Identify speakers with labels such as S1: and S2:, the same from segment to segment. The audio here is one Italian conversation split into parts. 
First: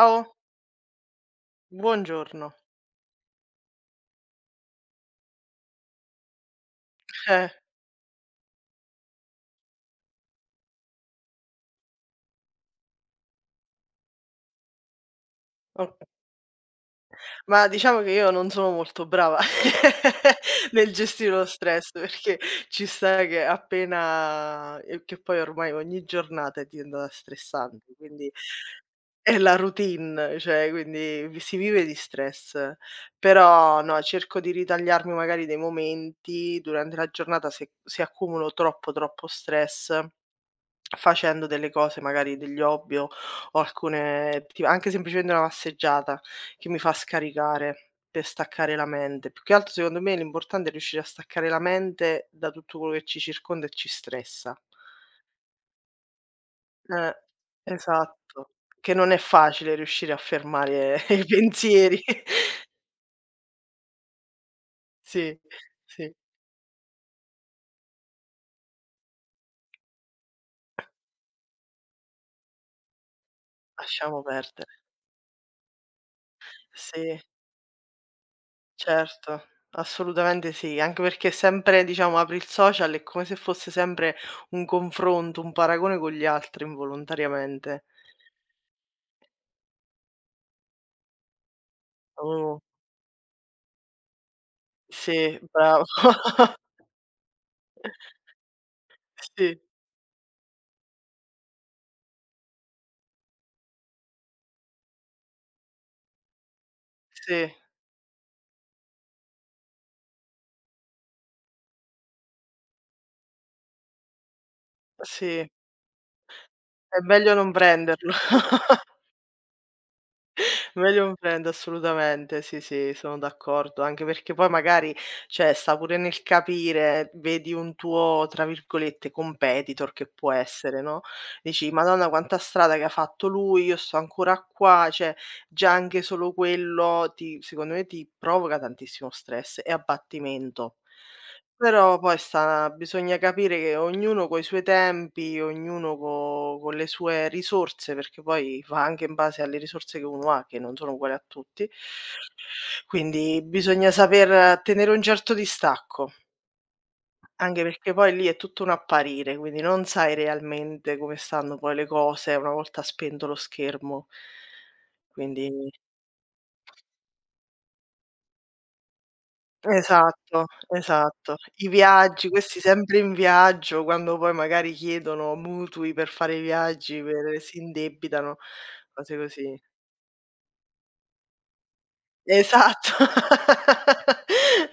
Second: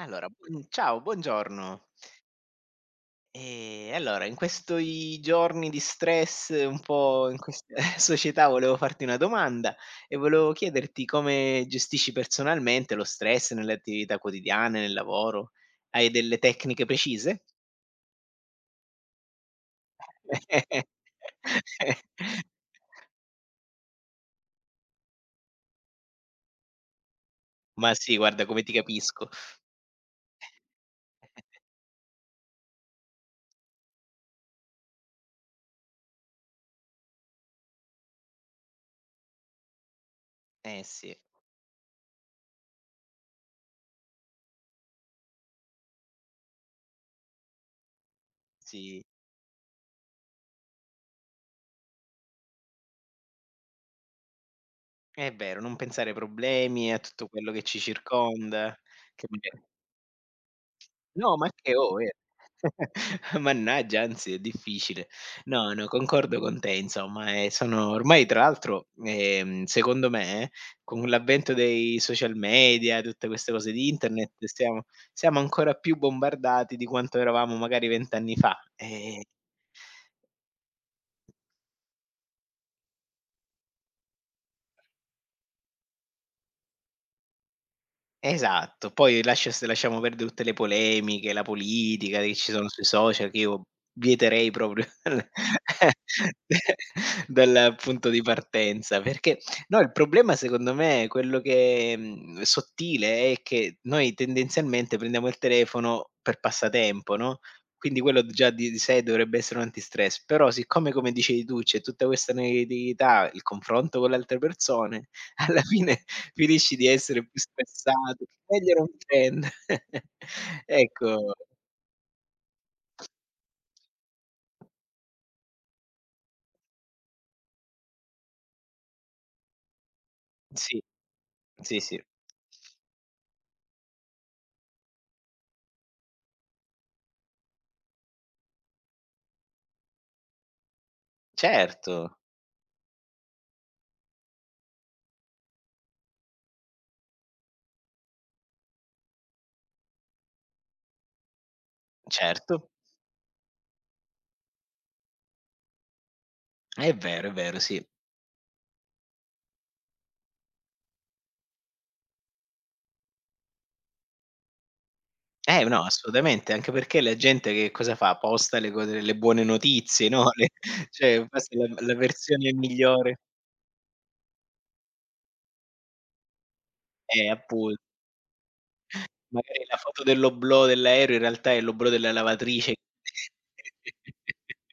S1: Allora, buon ciao, buongiorno.
S2: buongiorno.
S1: Allora in questi giorni di stress, un po' in
S2: Eh,
S1: questa società, volevo farti una domanda e volevo chiederti come gestisci personalmente lo stress nelle attività quotidiane, nel lavoro.
S2: o
S1: Hai delle tecniche precise?
S2: Ma diciamo che io non sono molto brava nel gestire lo stress, perché ci sta che appena che poi ormai ogni giornata è diventata
S1: Ma
S2: stressante,
S1: sì,
S2: quindi
S1: guarda come ti capisco.
S2: è la routine, cioè quindi vi si vive di stress. Però no, cerco di ritagliarmi magari dei momenti durante la giornata se accumulo troppo, troppo stress,
S1: Eh sì,
S2: facendo delle cose, magari degli hobby o alcune ti anche semplicemente una passeggiata che mi fa scaricare, per staccare la
S1: sì.
S2: mente. Più che altro secondo me l'importante è riuscire a staccare la mente da tutto quello che ci circonda e ci stressa.
S1: È vero, non pensare ai problemi e a
S2: Eh,
S1: tutto quello che ci
S2: esatto,
S1: circonda,
S2: che non è
S1: che maga
S2: facile riuscire a fermare i
S1: no, ma che oh,
S2: pensieri.
S1: eh. Mannaggia, anzi è difficile.
S2: Sì,
S1: No, no,
S2: sì,
S1: concordo con te insomma, sono ormai tra l'altro, secondo me, con l'avvento dei social media, tutte queste cose di
S2: lasciamo
S1: internet,
S2: perdere.
S1: stiamo siamo ancora più bombardati di quanto
S2: Sì.
S1: eravamo magari 20 anni fa.
S2: Certo, assolutamente sì, anche perché sempre diciamo apri il social è come se fosse sempre un confronto, un paragone con gli altri involontariamente.
S1: Esatto, poi lasciamo perdere tutte le polemiche, la politica che ci
S2: Oh,
S1: sono sui social, che io vieterei proprio
S2: sì, bravo.
S1: dal punto di partenza, perché
S2: Sì,
S1: no, il problema secondo me, quello che sottile, è che noi tendenzialmente prendiamo il telefono per passatempo, no,
S2: sì,
S1: quindi quello già di sé dovrebbe essere un antistress, però siccome, come dicevi tu, c'è tutta questa negatività, il confronto con le altre persone,
S2: sì,
S1: alla fine finisci di
S2: è
S1: essere più
S2: meglio non prenderlo.
S1: stressato, meglio non prende
S2: Meglio un
S1: Ecco,
S2: friend assolutamente, sì, sì, sono d'accordo, anche perché poi magari, cioè, sta pure nel capire, vedi un tuo, tra virgolette, "competitor" che può essere,
S1: sì.
S2: no, dici:
S1: Sì, sì.
S2: "Madonna quanta strada che ha fatto lui, io sto ancora qua", cioè già anche solo quello ti secondo me ti provoca tantissimo stress e abbattimento. Però poi
S1: Certo,
S2: sta bisogna capire che ognuno coi suoi tempi, ognuno co con le sue risorse, perché poi va anche in base alle risorse che uno ha, che non sono uguali a tutti.
S1: certo.
S2: Quindi bisogna saper tenere un certo distacco,
S1: È vero,
S2: anche
S1: sì.
S2: perché poi lì è tutto un apparire, quindi non sai realmente come stanno poi le cose una volta spento lo schermo. Quindi
S1: No, assolutamente, anche perché la gente che cosa fa? Posta le buone notizie, no,
S2: esatto,
S1: le cioè,
S2: esatto.
S1: questa è la
S2: I
S1: la
S2: viaggi,
S1: versione
S2: questi sempre in
S1: migliore.
S2: viaggio, quando poi magari chiedono mutui per fare i viaggi, per si
S1: Appun
S2: indebitano, cose così.
S1: Magari la foto dell'oblò dell'aereo in realtà è l'oblò della lavatrice.
S2: Esatto.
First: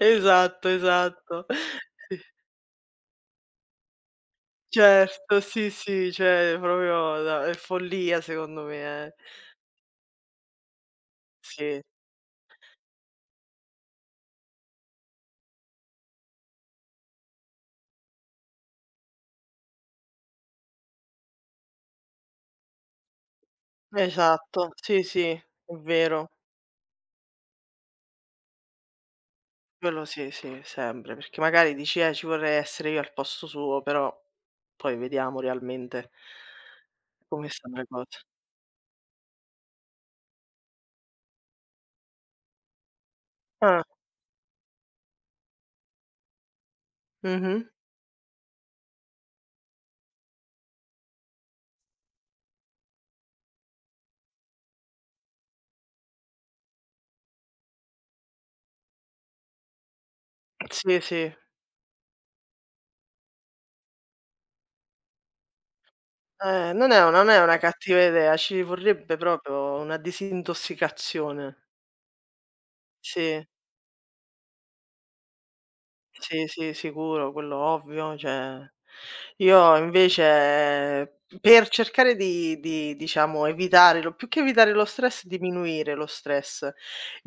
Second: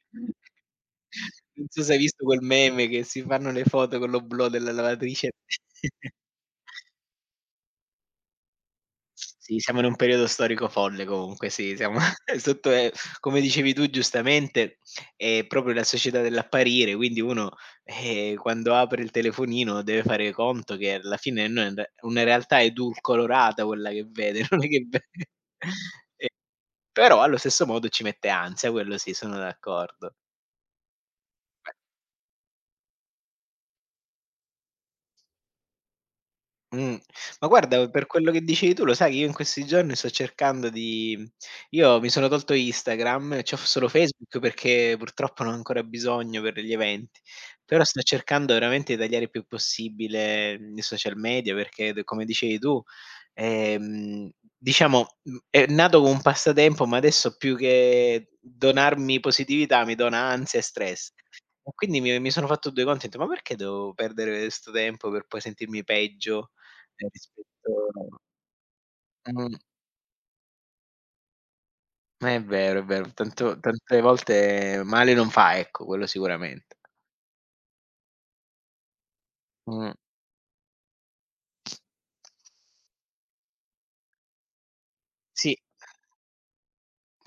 S2: Esatto, esatto.
S1: Non so se hai
S2: Sì,
S1: visto quel meme che si fanno le foto con l'oblò della lavatrice.
S2: certo, sì, sì, cioè proprio da è follia secondo me, eh.
S1: Sì, siamo in un periodo storico folle comunque, sì,
S2: Sì,
S1: siamo sotto, come dicevi tu giustamente, è proprio la società dell'apparire, quindi uno, quando apre il telefonino deve fare conto che alla fine non è una realtà edulcorata quella che vede, non è
S2: esatto,
S1: che ve
S2: sì, sì, è vero.
S1: però allo stesso modo ci mette ansia, quello sì, sono
S2: Quello
S1: d'accordo.
S2: sì, sì, sempre, perché magari dici: ci vorrei essere io al posto suo", però poi vediamo realmente
S1: Mh. Ma
S2: come stanno le
S1: guarda, per
S2: cose.
S1: quello che dicevi tu, lo sai che io in questi giorni sto cercando di io mi sono tolto Instagram, e c'ho f
S2: Ah,
S1: solo Facebook perché purtroppo ne ho ancora bisogno per gli eventi,
S2: mh-mh.
S1: però sto cercando veramente di tagliare il più possibile i social media perché d come dicevi tu, ehm, diciamo, è nato come un passatempo, ma adesso più che donarmi positività, mi dona ansia e
S2: Sì,
S1: stress.
S2: sì.
S1: E quindi mi sono fatto 2 conti, ho detto: "Ma perché devo perdere 'sto tempo per poi sentirmi peggio?"
S2: Non è non è una cattiva
S1: Rispetto
S2: idea, ci vorrebbe
S1: mh,
S2: proprio una disintossicazione.
S1: è vero, è vero.
S2: Sì.
S1: Tanto tante volte male non fa, ecco, quello
S2: Sì, sì,
S1: sicuramente.
S2: sicuro, quello ovvio, cioè io
S1: Mh.
S2: invece per cercare di diciamo evitare lo più che evitare lo stress,
S1: Sì,
S2: diminuire lo stress,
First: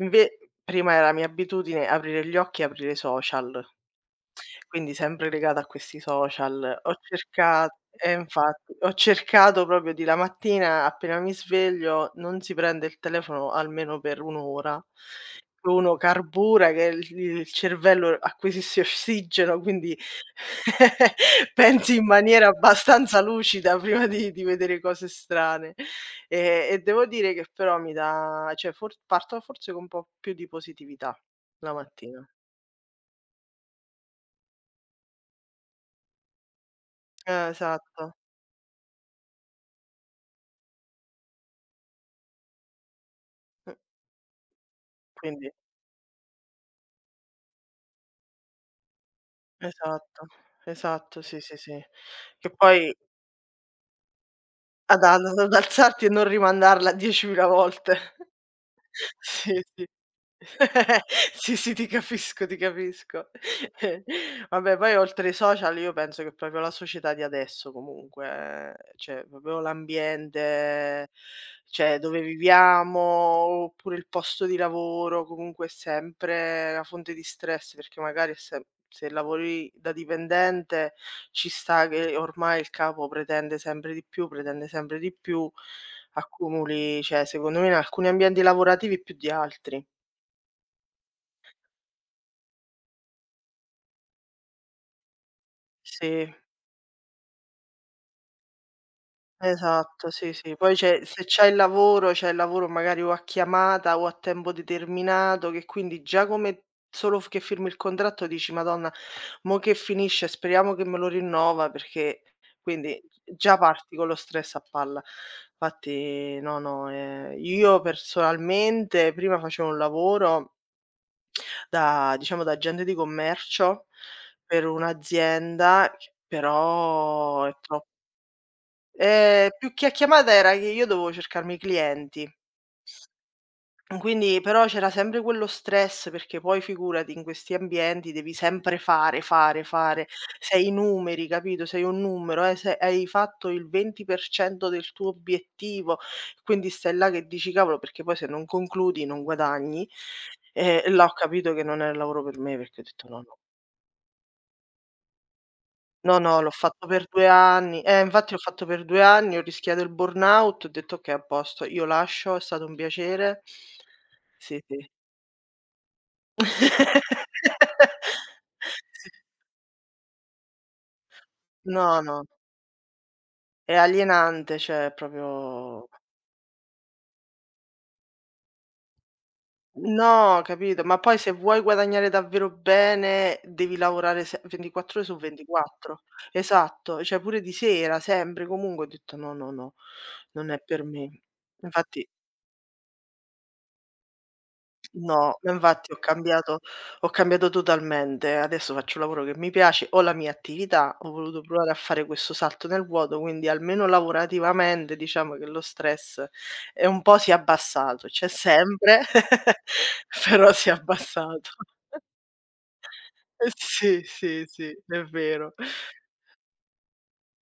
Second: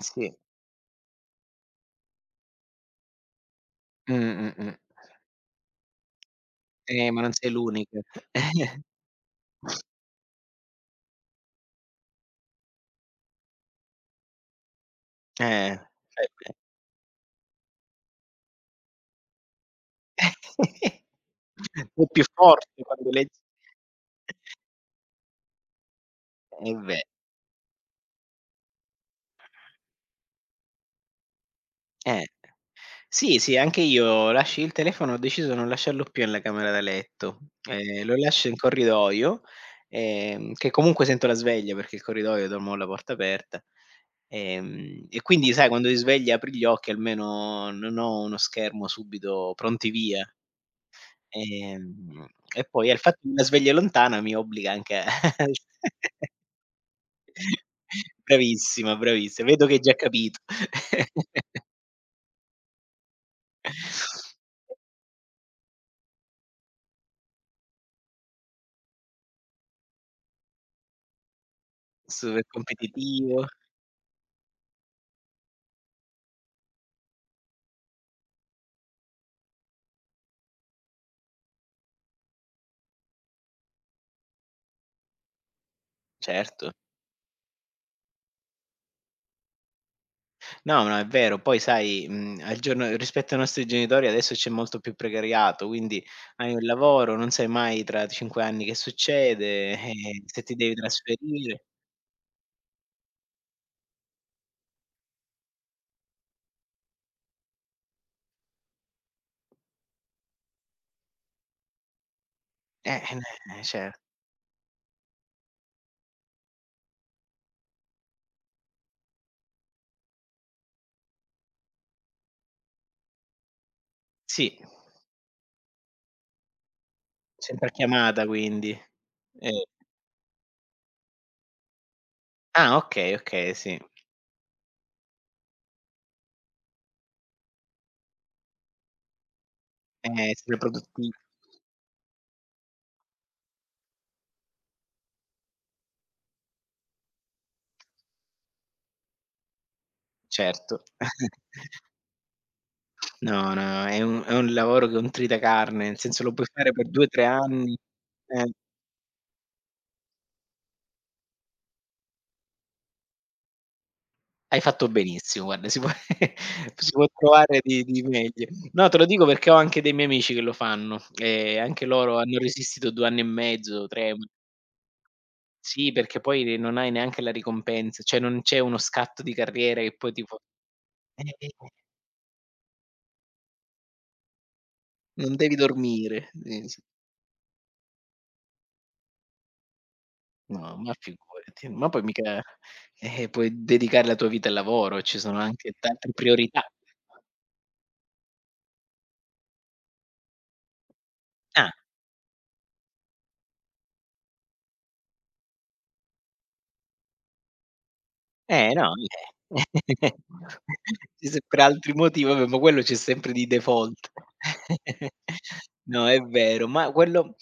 S1: sì.
S2: prima era mia abitudine aprire gli occhi e aprire i social.
S1: Mh, mh, mh.
S2: Quindi sempre legata a questi social. Ho
S1: Ma non sei
S2: cerca
S1: l'unica.
S2: Eh, infatti, ho cercato proprio di la mattina appena mi sveglio non si prende il telefono almeno per 1 ora, che uno
S1: Eh.
S2: carbura, che il cervello acquisisce ossigeno, quindi pensi
S1: È
S2: in
S1: più
S2: maniera
S1: forte quando
S2: abbastanza
S1: leggi
S2: lucida prima di vedere cose strane.
S1: è
S2: E
S1: ve
S2: devo dire che però mi dà cioè for parto forse con un po' più di positività la
S1: eh.
S2: mattina.
S1: Sì, sì, anche io lasci il telefono ho deciso non lasciarlo più nella camera da letto. Ehm,
S2: Esatto.
S1: lo lascio in corridoio, che comunque sento la sveglia perché il corridoio dormo con la porta aperta.
S2: Mh,
S1: E
S2: quindi
S1: quindi sai quando ti svegli apri gli occhi almeno non ho uno schermo subito pronti via.
S2: esatto, esatto, sì, sì, sì.
S1: Ehm,
S2: Che
S1: e poi
S2: poi
S1: al fatto che la sveglia lontana mi obbliga anche
S2: ad
S1: a.
S2: ad ad alzarti e non rimandarla 10.000 volte.
S1: Bravissima, bravissima,
S2: Sì,
S1: vedo che hai
S2: sì.
S1: già capito.
S2: Sì, sì, ti capisco, ti capisco. Vabbè, poi oltre ai social io penso che proprio la società di adesso comunque, cioè proprio l'ambiente, cioè dove
S1: Super
S2: viviamo,
S1: competitivo,
S2: oppure il posto di lavoro, comunque è sempre una fonte di stress, perché magari se lavori da dipendente ci sta che ormai il capo pretende sempre di più, pretende sempre di più.
S1: certo.
S2: Accumuli, cioè secondo me in alcuni ambienti lavorativi più di altri.
S1: No, no, è vero. Poi sai, al giorno rispetto ai nostri genitori adesso c'è molto più precariato, quindi
S2: Sì,
S1: hai un lavoro, non sai mai tra 5 anni che succede,
S2: esatto, sì,
S1: se ti
S2: sì.
S1: devi
S2: Poi c'è se c'hai il
S1: trasferire.
S2: lavoro, c'hai il lavoro magari o a chiamata o a tempo determinato, che quindi già come solo f che firmi il contratto dici: "Madonna, mo che finisce, speriamo che me lo rinnova", perché
S1: Eh,
S2: quindi già
S1: cer
S2: parti con lo stress a palla. Infatti no, no, io personalmente prima facevo un lavoro da, diciamo, da agente di commercio
S1: sì,
S2: per un'azienda ch però è
S1: sempre a
S2: tro
S1: chiamata quindi. Eh
S2: più che a chiamata era che io dovevo cercarmi i clienti,
S1: ah okay, okay, sì.
S2: quindi però c'era sempre quello stress perché poi figurati in questi ambienti devi sempre fare, fare, fare.
S1: Sempre
S2: Sei i
S1: produttiv
S2: numeri, capito, sei un numero, se hai fatto il 20% del tuo obiettivo, quindi stai là che dici: "Cavolo", perché poi se non concludi non guadagni.
S1: certo.
S2: E là ho capito che non è il lavoro per me perché ho detto: "No". No.
S1: No, no, è un lavoro che è un tritacarne, nel
S2: No,
S1: senso lo
S2: no,
S1: puoi
S2: l'ho
S1: fare
S2: fatto
S1: per 2,
S2: per
S1: 3
S2: 2
S1: anni.
S2: anni. Infatti l'ho
S1: Eh.
S2: fatto per 2 anni, ho rischiato il burnout, ho detto: "Okay, a posto, io lascio, è stato un piacere."
S1: Hai
S2: Sì,
S1: fatto
S2: sì.
S1: benissimo, guarda, si può si può trovare di di meglio. No, te lo dico perché ho anche dei miei amici che lo fanno, e anche
S2: No,
S1: loro
S2: no,
S1: hanno resistito 2 anni e
S2: è
S1: mezzo, 3.
S2: alienante, cioè è proprio
S1: Sì, perché poi non hai neanche la ricompensa, cioè non c'è uno scatto di carriera che poi tipo
S2: no, capito, ma poi se
S1: eh, eh,
S2: vuoi guadagnare davvero bene devi lavorare se 24 ore su
S1: non devi
S2: 24.
S1: dormire. Sì, sì.
S2: Esatto, cioè pure di sera, sempre, comunque, ho detto: "No, no, no, non è
S1: No,
S2: per
S1: ma
S2: me."
S1: figurati, ma poi
S2: Infatti.
S1: mica, puoi dedicare la tua vita al lavoro, ci sono
S2: No, ma
S1: anche
S2: infatti ho
S1: tante
S2: cambiato
S1: priorità.
S2: ho cambiato totalmente. Adesso faccio un lavoro che mi piace, ho la mia attività, ho voluto provare
S1: Ah.
S2: a fare questo salto nel vuoto, quindi almeno lavorativamente diciamo che lo stress è un po' si è abbassato, c'è
S1: No,
S2: sempre,
S1: eh.
S2: però si è
S1: Sì, se
S2: abbassato.
S1: per altri motivi, vabbè, ma quello c'è sempre di
S2: Eh sì,
S1: default.
S2: sì, sì, è vero.
S1: No, è vero, ma quello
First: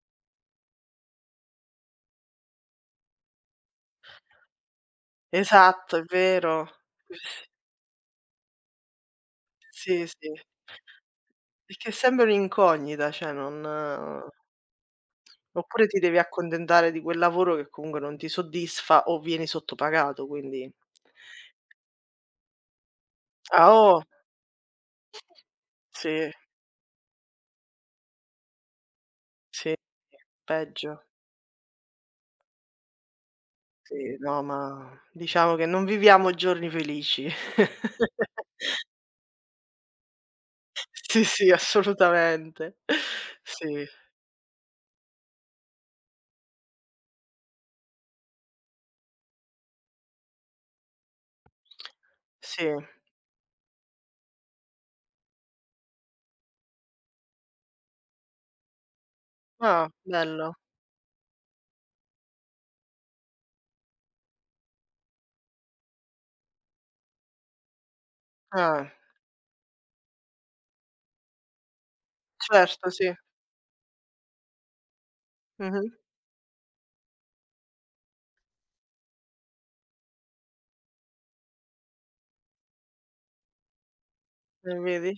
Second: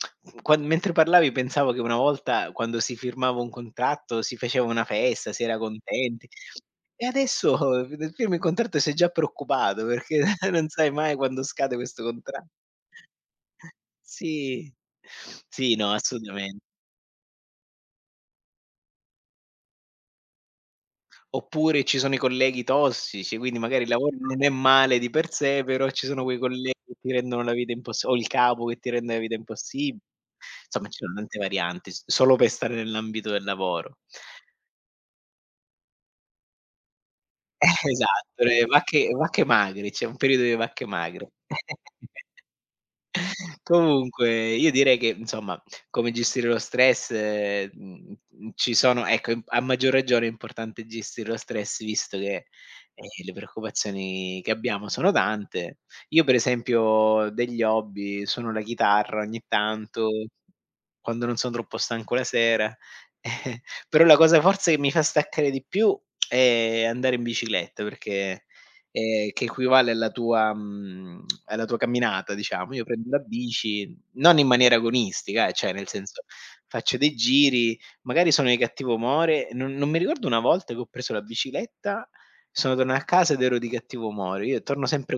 S1: quan mentre parlavi pensavo che una volta quando si firmava un contratto si faceva una festa, si era
S2: Esatto, è
S1: contenti
S2: vero.
S1: e adesso, nel firmi il contratto sei già preoccupato
S2: Sì,
S1: perché
S2: sì.
S1: non sai mai quando scade
S2: Perché è
S1: questo
S2: sempre
S1: contratto.
S2: un'incognita, cioè non
S1: Sì. Sì,
S2: oppure
S1: no,
S2: ti devi
S1: assolutamente.
S2: accontentare di quel lavoro che comunque non ti soddisfa o vieni sottopagato, quindi
S1: Oppure ci sono i colleghi tossici, quindi
S2: ah,
S1: magari il
S2: oh!
S1: lavoro non è male di per sé, però ci sono
S2: Sì,
S1: quei colleghi che ti rendono la vita impossi o il capo che ti rende la vita
S2: sì,
S1: impossibile. Insomma ci
S2: peggio.
S1: sono tante varianti, s solo per stare nell'ambito del lavoro.
S2: Sì, no, ma diciamo che non viviamo giorni felici.
S1: Esatto, le vacche magre, c'è un periodo di vacche
S2: Sì,
S1: magre.
S2: sì, assolutamente. Sì,
S1: Comunque io direi che, insomma, come gestire lo stress, ci sono ecco, im a maggior ragione è importante gestire lo stress visto che,
S2: sì.
S1: ehm, le preoccupazioni che abbiamo sono tante. Io per esempio ho degli hobby, suono la chitarra ogni
S2: Ah,
S1: tanto,
S2: bello.
S1: quando non son troppo stanco la sera, però la cosa forse che mi fa staccare di più è andare in bicicletta, perché
S2: Ah,
S1: che equivale alla tua camminata diciamo. Io
S2: certo, sì.
S1: prendo la bici, non in maniera agonistica cioè nel
S2: Mh-mh.
S1: senso, faccio dei giri, magari sono di cattivo umore, non mi ricordo una volta che ho preso la bicicletta, sono tornato a casa ed ero di cattivo umore. Io torno
S2: Vedi?
S1: sempre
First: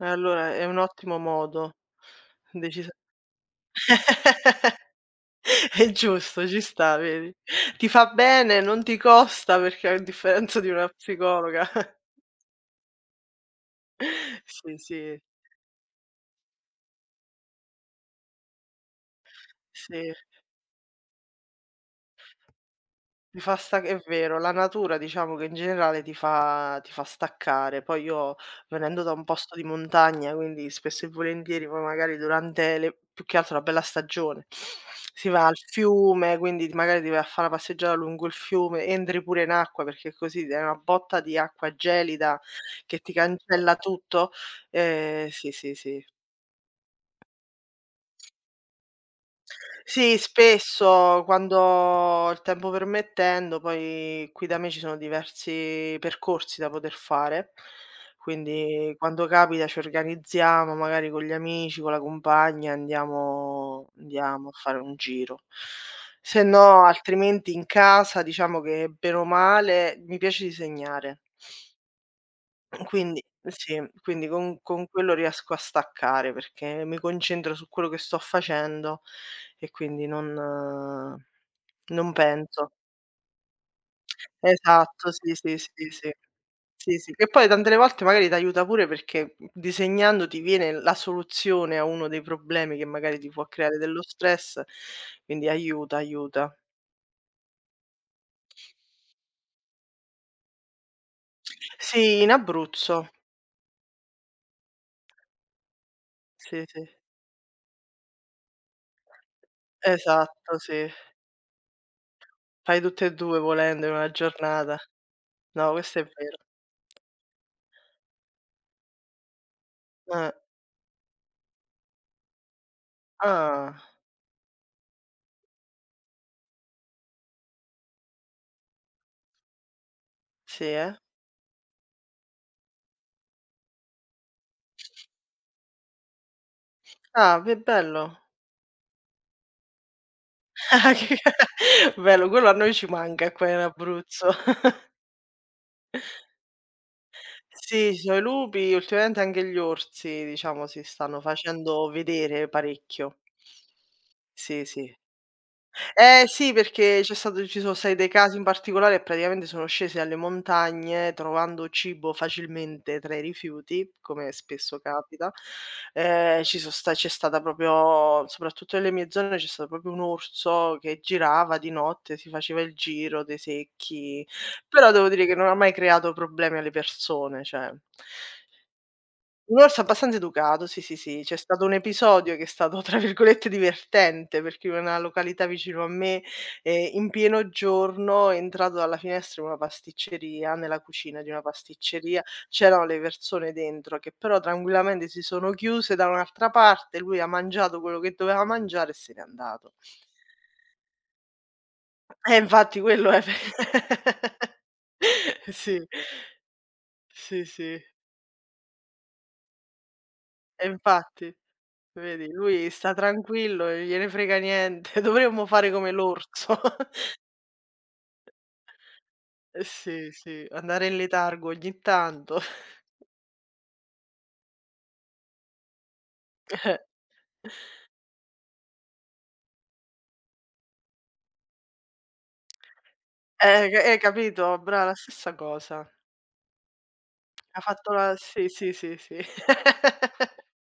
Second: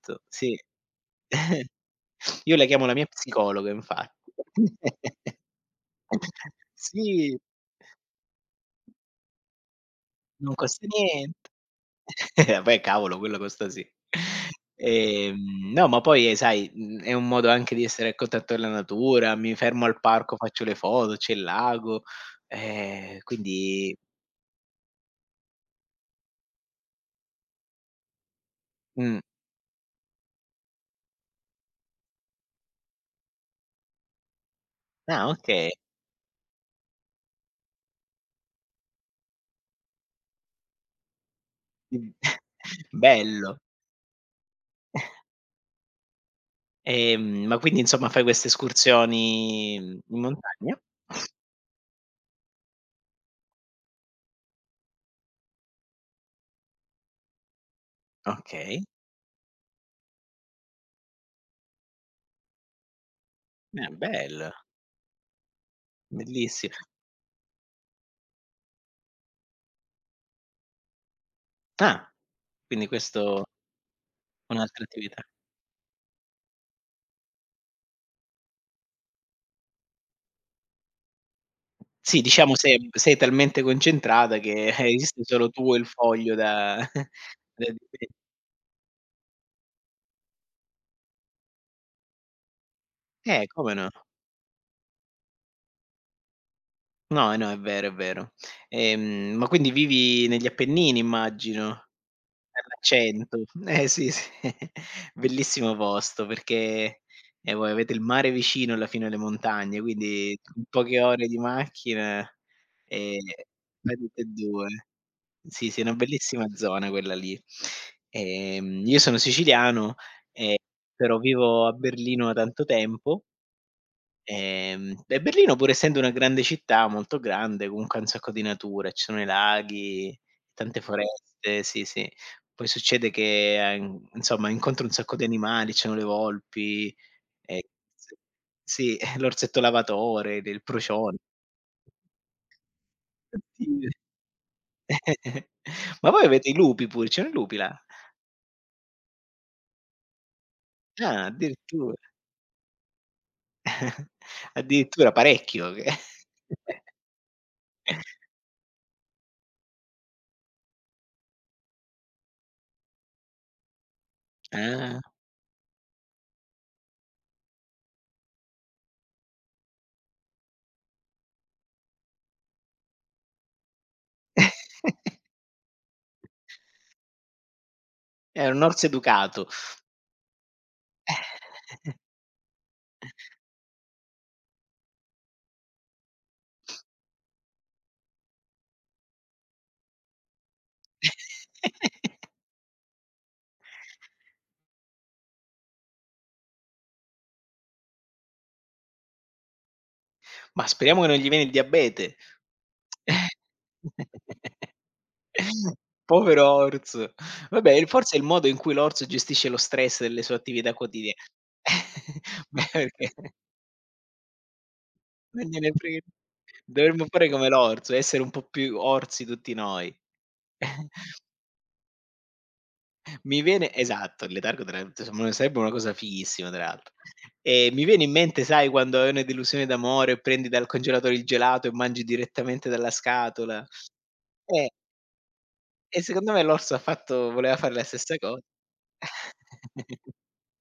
S2: E
S1: sì.
S2: allora è un ottimo modo.
S1: Io la chiamo
S2: Decisa
S1: la mia psicologa infatti.
S2: è giusto, ci sta, vedi.
S1: Sì,
S2: Ti fa bene, non ti costa perché a
S1: non
S2: differenza di
S1: costa
S2: una
S1: niente.
S2: psicologa.
S1: Eh beh, cavolo, quello costa sì.
S2: Sì, sì,
S1: No, ma poi, sai, è un modo anche di essere a contatto della natura, mi fermo al
S2: sì.
S1: parco, faccio le foto, c'è il lago,
S2: Ti fa sta
S1: quindi
S2: È vero, la natura diciamo che in generale ti fa staccare. Poi io venendo da
S1: mh,
S2: un posto di montagna, quindi spesso e volentieri poi magari durante le più che altro la bella stagione,
S1: ah
S2: si va al
S1: okay,
S2: fiume, quindi magari ti vai a fa' 'na passeggiata lungo il fiume, entri pure in acqua perché così dai una botta di acqua
S1: mh,
S2: gelida che ti
S1: bello.
S2: cancella tutto. Sì, sì, sì.
S1: Ma quindi insomma fai queste escursioni,
S2: Sì,
S1: in montagna?
S2: spesso quando il tempo permettendo, poi qui da me ci sono diversi percorsi da poter fare,
S1: Okay,
S2: quindi quando capita ci organizziamo magari con gli amici, con la compagna, andiamo
S1: bello,
S2: a fare un giro. Se
S1: bellissimo.
S2: no altrimenti in casa diciamo che bene o male mi piace disegnare.
S1: Ah, quindi
S2: Quindi
S1: questo
S2: sì, quindi con
S1: un'altra
S2: con quello
S1: attività.
S2: riesco a staccare perché mi concentro su quello che sto facendo e quindi non non
S1: Sì, diciamo
S2: penso.
S1: sei talmente concentrata che,
S2: Esatto,
S1: esiste
S2: sì,
S1: solo
S2: sì,
S1: tu e il
S2: sì, sì.
S1: foglio da
S2: Sì, sì, che poi
S1: da
S2: tante le volte
S1: dipingere.
S2: magari t'aiuta pure perché, disegnando ti viene la soluzione a uno dei problemi che magari ti può
S1: Eh, come
S2: creare
S1: no?
S2: dello stress, quindi aiuta, aiuta.
S1: No, eh no, è vero, è vero. Ma quindi vivi negli Appennini immagino?
S2: Sì, in
S1: Per
S2: Abruzzo.
S1: l'accento. Eh sì, sì. Bellissimo posto
S2: Sì, sì.
S1: perché, voi avete il mare vicino alla fine alle montagne, quindi
S2: Esatto,
S1: in
S2: sì.
S1: poche ore di macchina,
S2: Fai tutte e
S1: ehm,
S2: 2 volendo in
S1: fai
S2: una
S1: tutte e
S2: giornata.
S1: 2. Sì,
S2: No,
S1: sì, è una
S2: questo è vero.
S1: bellissima zona quella lì. Io sono siciliano,
S2: Eh.
S1: ehm, però vivo a Berlino da tanto tempo.
S2: Ah,
S1: E Berlino pur essendo una grande città, molto grande, comunque ha un sacco di natura, ci sono i laghi,
S2: sì,
S1: tante
S2: eh?
S1: foreste, sì, sì. Poi succede che, insomma incontro un sacco di animali, ci sono le volpi,
S2: Ah,
S1: ehm,
S2: beh, bello.
S1: s sì, l'orsetto lavatore, del
S2: Ah, che
S1: procione.
S2: bello, quello a noi ci manca qua in
S1: Oddio.
S2: Abruzzo.
S1: Ma voi avete i lupi pure, ci sono i lupi là?
S2: Sì, ci sono i lupi, ultimamente anche gli orsi, diciamo, si stanno
S1: Ah,
S2: facendo
S1: addirittura.
S2: vedere parecchio. Sì, sì.
S1: Addirittura parecchio che
S2: Eh sì, perché c'è stato ci sono stati dei casi in particolare e praticamente sono scesi alle montagne trovando cibo facilmente tra i rifiuti, come spesso
S1: Ah.
S2: capita. Ci so sta C'è stata proprio soprattutto nelle mie zone, c'è stato proprio un orso che girava di notte, si faceva il giro dei secchi, però devo dire che non ha mai creato problemi alle persone, cioè
S1: È un orso educato.
S2: un orso abbastanza educato, sì, sì, sì. C'è stato un episodio che è stato tra virgolette "divertente" perché in una località vicino a me, in pieno giorno è entrato dalla finestra in una pasticceria, nella cucina di una pasticceria, c'erano le persone dentro che però tranquillamente si sono chiuse da un'altra parte, lui ha mangiato quello che doveva mangiare e se n'è andato.
S1: Ma speriamo che non gli viene il diabete.
S2: Eh infatti quello è pe. Sì,
S1: Povero orso.
S2: sì,
S1: Vabbè,
S2: sì.
S1: il forse è il modo in cui l'orso gestisce lo stress delle sue
S2: E
S1: attività quotidia.
S2: infatti. Vedi,
S1: Beh,
S2: lui sta
S1: perché
S2: tranquillo, non gliene frega niente.
S1: non
S2: Dovremmo fare
S1: gliene
S2: come
S1: frega.
S2: l'orso.
S1: Dovremmo fare come l'orso, essere un po' più orsi tutti
S2: Eh
S1: noi.
S2: sì, sì, andare in letargo ogni tanto.
S1: Mi viene esatto, il letargo tra insomma, sarebbe una cosa fighissima tra
S2: Eh,
S1: l'altro. Mi viene in mente, sai, quando hai una delusione d'amore o prendi dal congelatore il gelato e mangi direttamente dalla scatola.
S2: c Capito?
S1: Eh,
S2: Brava, la stessa cosa.
S1: e secondo me l'orso ha fatto voleva
S2: Ha
S1: fare la
S2: fatto la
S1: stessa cosa.
S2: sì, sì, sì, sì.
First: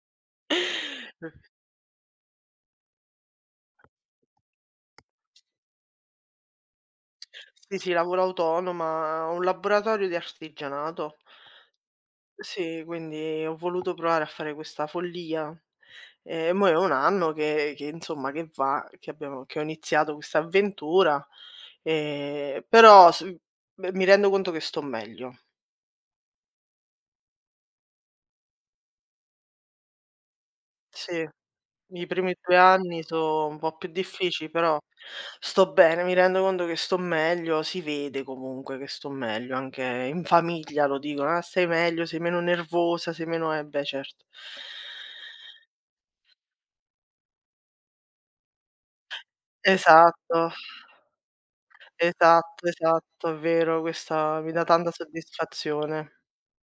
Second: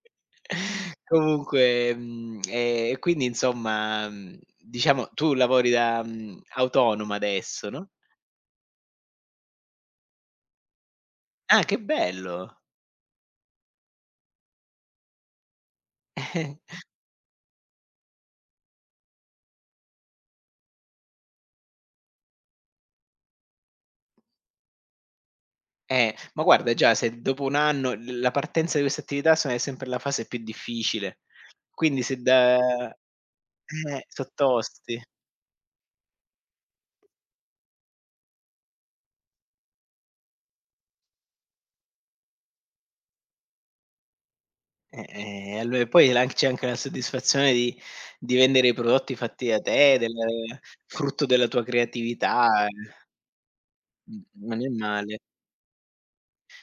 S1: Comunque, e quindi insomma, diciamo tu lavori da, autonoma adesso,
S2: Sì,
S1: no?
S2: sì, lavoro autonoma, ho un laboratorio di artigianato.
S1: Ah, che bello!
S2: Sì, quindi ho voluto provare a fare questa follia, e mo' è 1 anno che insomma che va che abbiamo che ho iniziato questa avventura, però s beh, mi rendo conto che sto meglio.
S1: Ma guarda già se dopo 1 anno l la partenza di queste attività sono è sempre la fase più difficile,
S2: Sì,
S1: quindi
S2: i
S1: se
S2: primi 2
S1: da.
S2: anni
S1: Eh,
S2: so' un po' più
S1: so'
S2: difficili, però
S1: tosti.
S2: sto bene, mi rendo conto che sto meglio, si vede comunque che sto meglio, anche in famiglia lo dicono: "Ah, stai meglio, sei meno nervosa, sei meno" beh certo.
S1: Eh, allo e poi la c'è anche la soddisfazione di vendere i prodotti fatti da te, del
S2: Esatto.
S1: frutto della tua creatività,
S2: Esatto,
S1: ehm,
S2: esatto, è vero,
S1: mh,
S2: questa mi
S1: non
S2: dà
S1: è
S2: tanta
S1: male.
S2: soddisfazione.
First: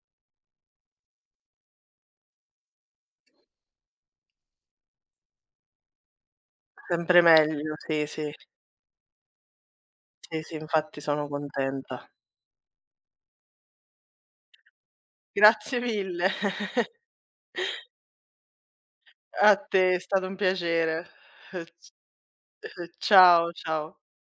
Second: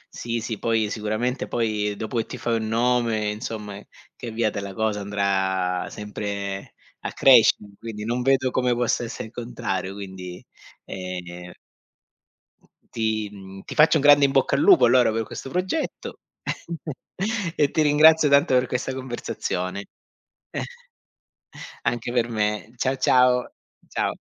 S1: Sì, sì, poi sicuramente poi dopo che ti fai un nome, insomma, che via te la cosa andrà sempre a
S2: Sempre
S1: crescere,
S2: meglio,
S1: quindi
S2: sì,
S1: non
S2: sì.
S1: vedo come possa essere il contrario,
S2: Sì,
S1: quindi,
S2: sì, infatti sono
S1: ehm
S2: contenta.
S1: Ti faccio un grande in bocca al lupo allora per questo
S2: Grazie
S1: progetto
S2: mille.
S1: e ti ringrazio tanto per questa
S2: A
S1: conversazione.
S2: te, è stato un piacere.
S1: Anche per me. Ciao, ciao.
S2: Ciao, ciao.
S1: Ciao.